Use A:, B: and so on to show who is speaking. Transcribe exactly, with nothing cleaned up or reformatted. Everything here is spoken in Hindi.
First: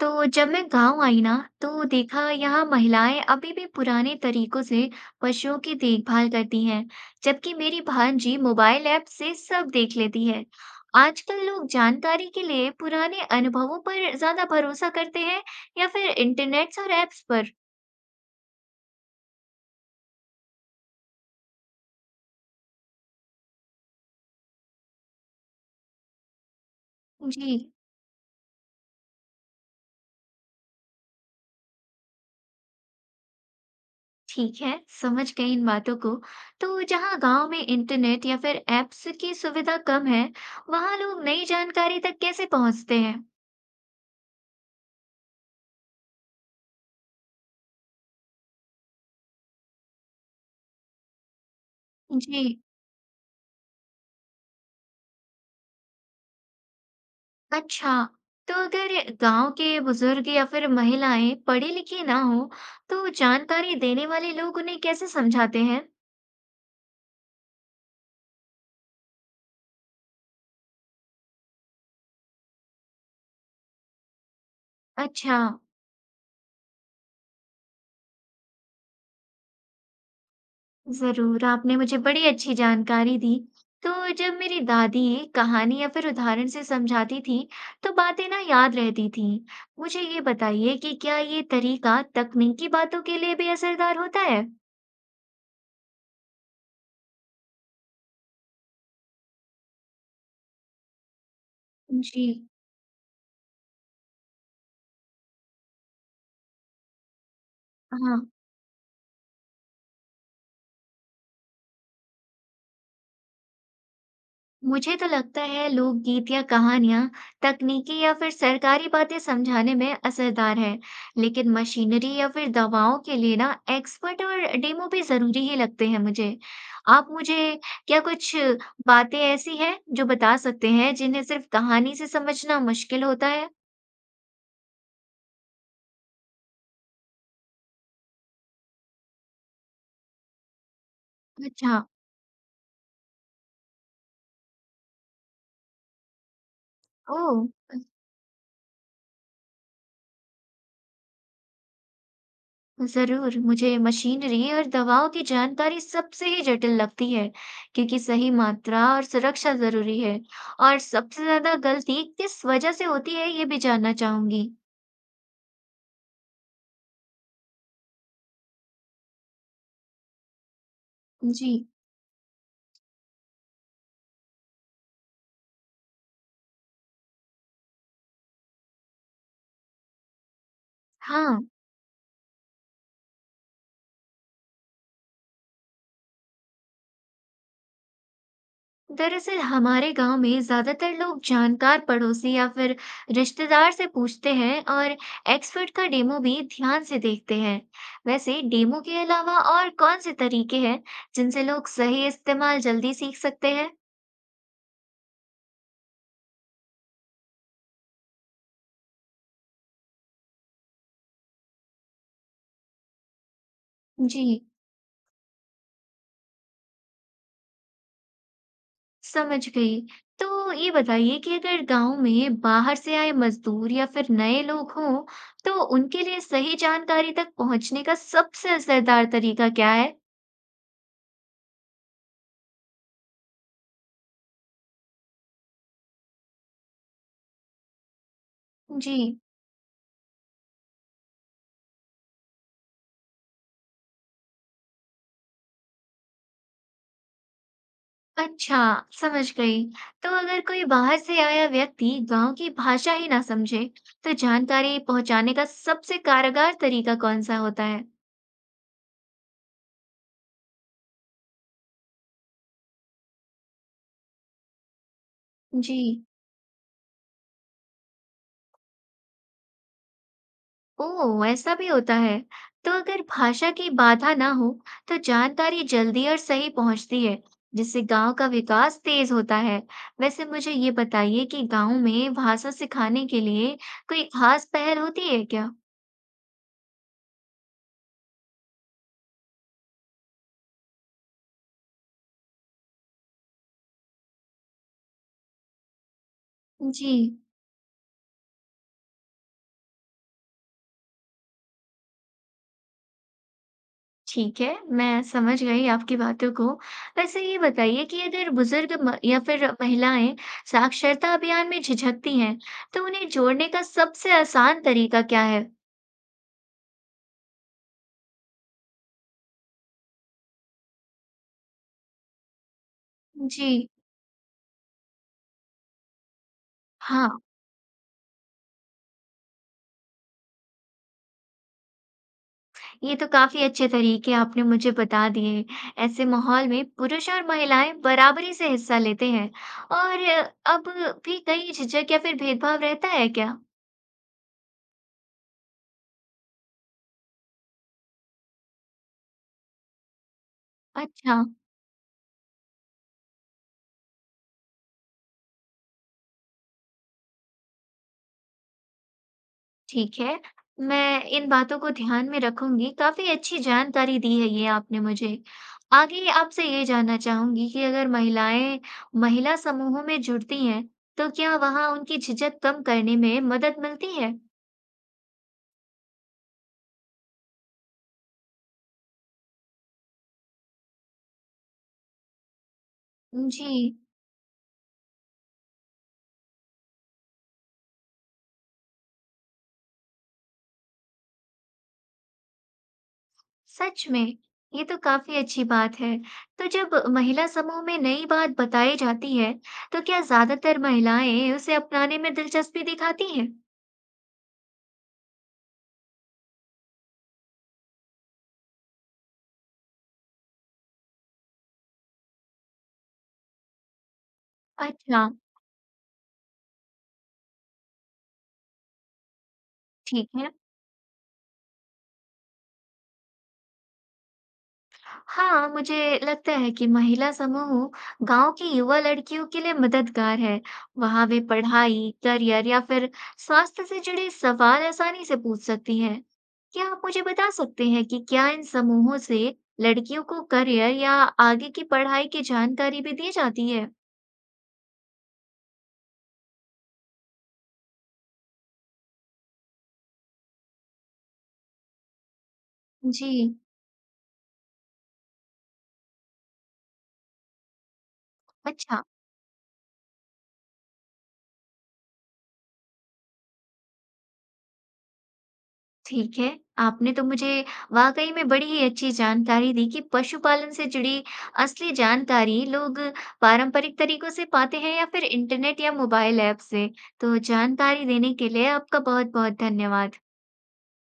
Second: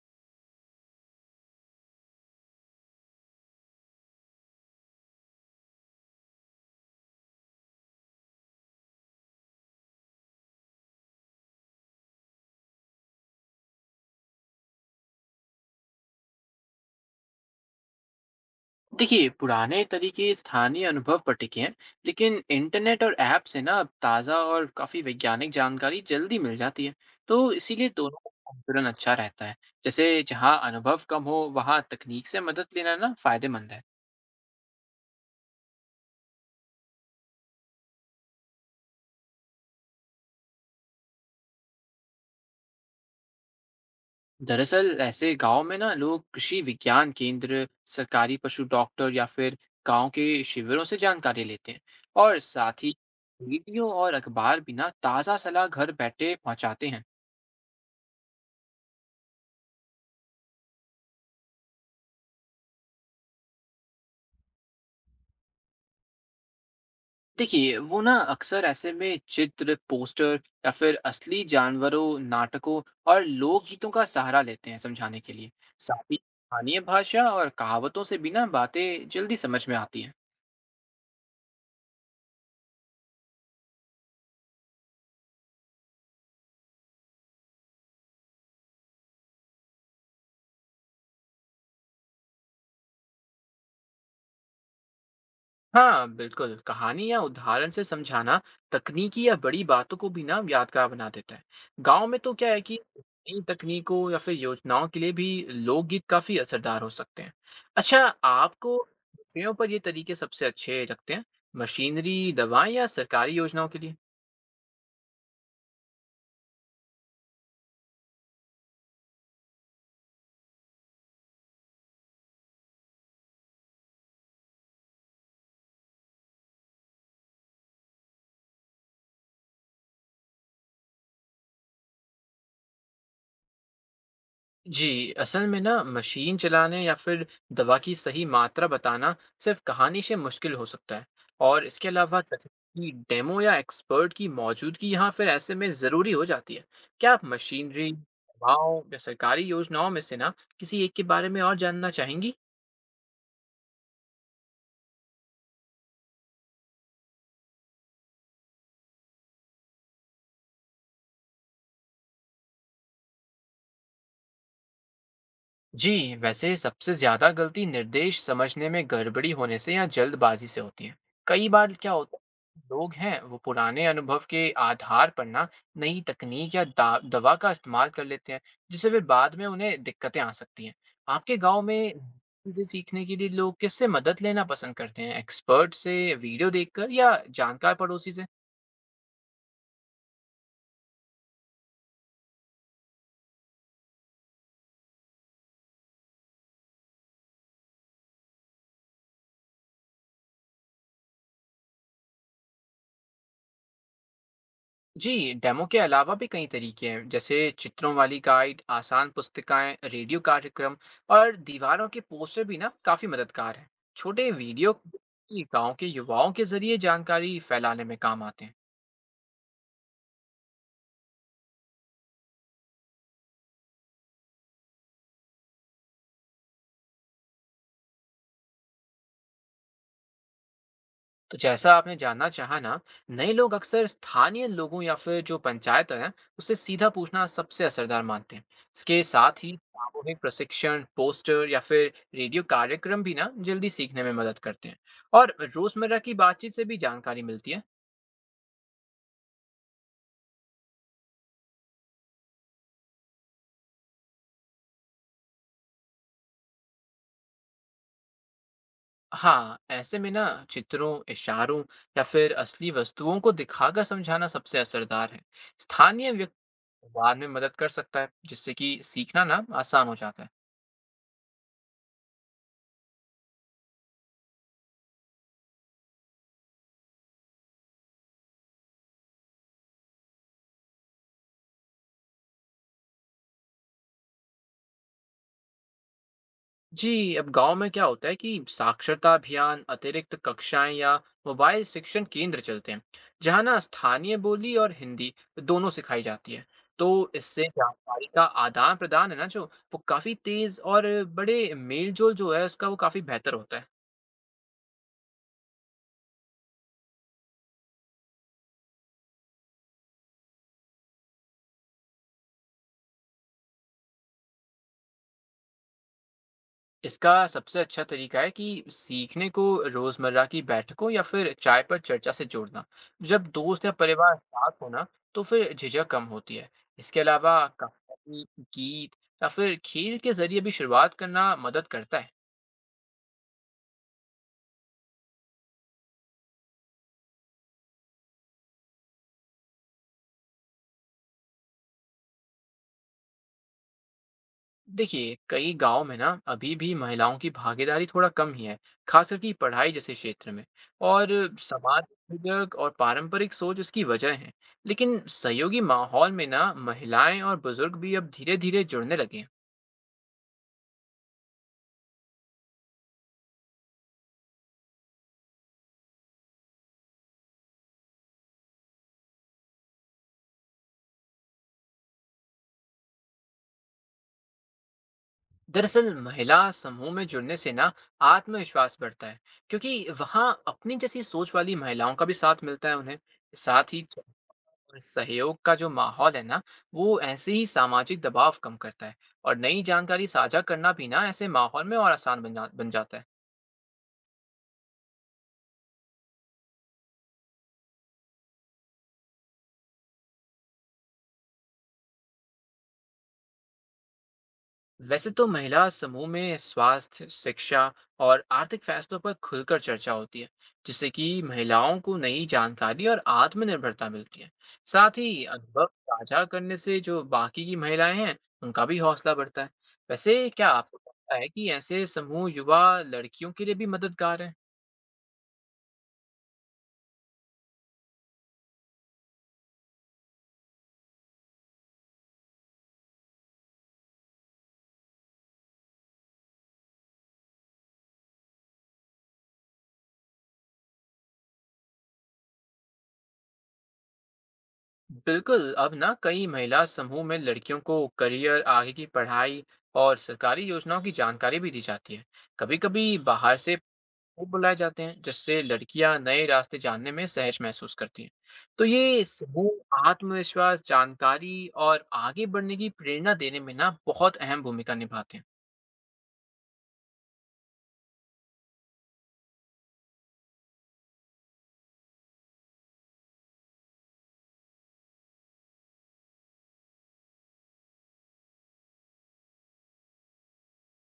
A: तो जब मैं गांव आई ना तो देखा यहाँ महिलाएं अभी भी पुराने तरीकों से पशुओं की देखभाल करती हैं, जबकि मेरी भांजी मोबाइल ऐप से सब देख लेती है। आजकल लोग जानकारी के लिए पुराने अनुभवों पर ज्यादा भरोसा करते हैं या फिर इंटरनेट्स और ऐप्स पर?
B: देखिए, पुराने तरीके स्थानीय अनुभव पर टिके हैं, लेकिन इंटरनेट और ऐप से ना अब ताज़ा और काफ़ी वैज्ञानिक जानकारी जल्दी मिल जाती है। तो
A: जी,
B: इसीलिए दोनों का संतुलन अच्छा रहता है। जैसे जहाँ अनुभव कम हो, वहाँ तकनीक से मदद लेना ना फायदेमंद है।
A: ठीक है, समझ गई इन बातों को। तो जहाँ गांव में इंटरनेट या फिर ऐप्स की सुविधा कम है, वहाँ लोग नई जानकारी तक कैसे पहुंचते हैं?
B: दरअसल ऐसे गांव में ना लोग कृषि विज्ञान केंद्र, सरकारी पशु डॉक्टर या फिर गांव के शिविरों से जानकारी लेते हैं। और
A: जी,
B: साथ ही रेडियो और अखबार भी ना ताज़ा सलाह घर बैठे पहुंचाते हैं।
A: अच्छा, तो अगर गांव के बुजुर्ग या फिर महिलाएं पढ़ी लिखी ना हो, तो जानकारी देने वाले लोग उन्हें कैसे समझाते हैं?
B: देखिए, वो ना अक्सर ऐसे में चित्र, पोस्टर या फिर असली जानवरों, नाटकों और लोकगीतों का सहारा लेते हैं समझाने के
A: अच्छा,
B: लिए। साथ ही स्थानीय भाषा और कहावतों से भी ना बातें जल्दी समझ में आती हैं।
A: जरूर, आपने मुझे बड़ी अच्छी जानकारी दी। तो जब मेरी दादी कहानी या फिर उदाहरण से समझाती थी, तो बातें ना याद रहती थी। मुझे ये बताइए कि क्या ये तरीका तकनीकी बातों के लिए भी असरदार होता है?
B: हाँ बिल्कुल, कहानी या उदाहरण से समझाना तकनीकी या बड़ी बातों को भी ना यादगार बना देता है। गांव में
A: जी,
B: तो क्या है कि नई तकनीकों या फिर योजनाओं के लिए भी लोकगीत काफी असरदार हो सकते हैं। अच्छा,
A: हाँ।
B: आपको विषयों पर ये तरीके सबसे अच्छे लगते हैं? मशीनरी, दवाएं या सरकारी योजनाओं के लिए।
A: मुझे तो लगता है लोकगीत या कहानियां तकनीकी या फिर सरकारी बातें समझाने में असरदार है, लेकिन मशीनरी या फिर दवाओं के लिए ना एक्सपर्ट और डेमो भी जरूरी ही लगते हैं मुझे। आप मुझे क्या कुछ बातें ऐसी हैं जो बता सकते हैं जिन्हें सिर्फ कहानी से समझना मुश्किल होता है?
B: जी, असल में ना मशीन चलाने या फिर दवा की सही मात्रा बताना सिर्फ कहानी से मुश्किल हो सकता है। और
A: अच्छा,
B: इसके अलावा तकनीकी डेमो या एक्सपर्ट की मौजूदगी यहाँ फिर ऐसे में ज़रूरी हो जाती है। क्या
A: ओ,
B: आप मशीनरी, दवाओं या सरकारी योजनाओं में से ना किसी एक के बारे में और जानना चाहेंगी?
A: जरूर मुझे मशीनरी और दवाओं की जानकारी सबसे ही जटिल लगती है क्योंकि सही मात्रा और सुरक्षा जरूरी है और सबसे ज्यादा गलती किस वजह से होती है ये भी जानना चाहूंगी।
B: जी, वैसे सबसे ज़्यादा गलती निर्देश समझने में गड़बड़ी होने से या जल्दबाजी से होती है।
A: जी,
B: कई बार क्या होता है, लोग हैं, वो पुराने अनुभव के आधार पर ना नई तकनीक या दा दवा का इस्तेमाल कर लेते हैं, जिससे फिर बाद में उन्हें दिक्कतें आ सकती हैं। आपके
A: हाँ,
B: गाँव में चीज़ें सीखने के लिए लोग किससे मदद लेना पसंद करते हैं? एक्सपर्ट से, वीडियो देखकर या जानकार पड़ोसी से?
A: दरअसल हमारे गांव में ज्यादातर लोग जानकार पड़ोसी या फिर रिश्तेदार से पूछते हैं और एक्सपर्ट का डेमो भी ध्यान से देखते हैं। वैसे डेमो के अलावा और कौन से तरीके हैं जिनसे लोग सही इस्तेमाल जल्दी सीख सकते हैं?
B: जी, डेमो के अलावा भी कई तरीके हैं, जैसे चित्रों वाली गाइड, आसान पुस्तिकाएं, रेडियो कार्यक्रम और दीवारों के पोस्टर भी ना काफी मददगार हैं।
A: जी,
B: छोटे वीडियो भी गांव के युवाओं के जरिए जानकारी फैलाने में काम आते हैं।
A: समझ गई। तो ये बताइए कि अगर गाँव में बाहर से आए मज़दूर या फिर नए लोग हों, तो उनके लिए सही जानकारी तक पहुँचने का सबसे असरदार तरीका क्या है?
B: तो जैसा आपने जानना चाहा ना, नए लोग अक्सर स्थानीय लोगों या फिर जो पंचायत है उससे सीधा पूछना सबसे असरदार मानते हैं।
A: जी।
B: इसके साथ ही सामूहिक प्रशिक्षण, पोस्टर या फिर रेडियो कार्यक्रम भी ना जल्दी सीखने में मदद करते हैं। और रोजमर्रा की बातचीत से भी जानकारी मिलती है।
A: अच्छा, समझ गई। तो अगर कोई बाहर से आया व्यक्ति गाँव की भाषा ही ना समझे, तो जानकारी पहुँचाने का सबसे कारगर तरीका कौन-सा होता है?
B: हाँ, ऐसे में ना चित्रों, इशारों या फिर असली वस्तुओं को दिखाकर समझाना सबसे असरदार है।
A: जी।
B: स्थानीय व्यक्ति बाद में मदद कर सकता है, जिससे कि सीखना ना आसान हो जाता है।
A: ओह, ऐसा भी होता है। तो अगर भाषा की बाधा ना हो, तो जानकारी जल्दी और सही पहुंचती है, जिससे गांव का विकास तेज होता है। वैसे मुझे ये बताइए कि गांव में भाषा सिखाने के लिए कोई खास पहल होती है क्या?
B: जी, अब गांव में क्या होता है कि साक्षरता अभियान, अतिरिक्त कक्षाएं या मोबाइल शिक्षण केंद्र चलते हैं, जहां ना स्थानीय बोली और हिंदी दोनों सिखाई जाती है।
A: जी,
B: तो इससे जानकारी का आदान प्रदान है ना, जो वो काफी तेज और बड़े मेल जोल जो है उसका वो काफी बेहतर होता है।
A: ठीक है, मैं समझ गई आपकी बातों को। वैसे ये बताइए कि अगर बुजुर्ग म- या फिर महिलाएं साक्षरता अभियान में झिझकती हैं, तो उन्हें जोड़ने का सबसे आसान तरीका क्या है?
B: इसका सबसे अच्छा तरीका है कि सीखने को रोजमर्रा की बैठकों या फिर चाय पर चर्चा से जोड़ना। जब दोस्त
A: जी,
B: या परिवार साथ हो ना, तो फिर झिझक कम होती है। इसके
A: हाँ।
B: अलावा कहानी, गीत या फिर खेल के जरिए भी शुरुआत करना मदद करता है।
A: ये तो काफी अच्छे तरीके आपने मुझे बता दिए। ऐसे माहौल में पुरुष और महिलाएं बराबरी से हिस्सा लेते हैं और अब भी कहीं झिझक या फिर भेदभाव रहता है क्या?
B: देखिए, कई गांव में ना अभी भी महिलाओं की भागीदारी थोड़ा कम ही है, खास करके पढ़ाई जैसे क्षेत्र में। और
A: अच्छा,
B: समाज विद्यक और पारंपरिक सोच उसकी वजह है। लेकिन सहयोगी माहौल में ना महिलाएं और बुजुर्ग भी अब धीरे धीरे जुड़ने लगे हैं।
A: ठीक है। मैं इन बातों को ध्यान में रखूंगी। काफी अच्छी जानकारी दी है ये आपने मुझे। आगे आपसे ये जानना चाहूंगी कि अगर महिलाएं महिला समूहों में जुड़ती हैं, तो क्या वहां उनकी झिझक कम करने में मदद मिलती है?
B: दरअसल महिला समूह में जुड़ने से ना आत्मविश्वास बढ़ता है, क्योंकि वहाँ अपनी जैसी सोच वाली महिलाओं का भी साथ मिलता है उन्हें।
A: जी।
B: साथ ही और सहयोग का जो माहौल है ना, वो ऐसे ही सामाजिक दबाव कम करता है। और नई जानकारी साझा करना भी ना ऐसे माहौल में और आसान बन जा बन जाता है।
A: सच में ये तो काफी अच्छी बात है। तो जब महिला समूह में नई बात बताई जाती है, तो क्या ज्यादातर महिलाएं उसे अपनाने में दिलचस्पी दिखाती हैं?
B: वैसे तो महिला समूह में स्वास्थ्य, शिक्षा और आर्थिक फैसलों पर खुलकर चर्चा होती है, जिससे कि महिलाओं को नई जानकारी और आत्मनिर्भरता मिलती है। साथ
A: अच्छा,
B: ही अनुभव साझा करने से जो बाकी की महिलाएं हैं, उनका भी हौसला बढ़ता है।
A: ठीक
B: वैसे
A: है।
B: क्या आपको लगता है कि ऐसे समूह युवा लड़कियों के लिए भी मददगार है?
A: हाँ, मुझे लगता है कि महिला समूह गांव की युवा लड़कियों के लिए मददगार है। वहां वे पढ़ाई, करियर या फिर स्वास्थ्य से जुड़े सवाल आसानी से पूछ सकती हैं। क्या आप मुझे बता सकते हैं कि क्या इन समूहों से लड़कियों को करियर या आगे की पढ़ाई की जानकारी भी दी जाती है?
B: बिल्कुल, अब ना कई महिला समूह में लड़कियों को करियर, आगे की पढ़ाई और सरकारी योजनाओं की जानकारी भी दी जाती है। कभी-कभी
A: जी,
B: बाहर से लोग बुलाए जाते हैं, जिससे लड़कियां नए रास्ते जानने में सहज महसूस करती हैं। तो
A: अच्छा।
B: ये समूह आत्मविश्वास, जानकारी और आगे बढ़ने की प्रेरणा देने में ना बहुत अहम भूमिका निभाते हैं।
A: ठीक है, आपने तो मुझे वाक़ई में बड़ी ही अच्छी जानकारी दी कि पशुपालन से जुड़ी असली जानकारी लोग पारंपरिक तरीकों से पाते हैं या फिर इंटरनेट या मोबाइल ऐप से। तो जानकारी देने के लिए आपका बहुत-बहुत धन्यवाद।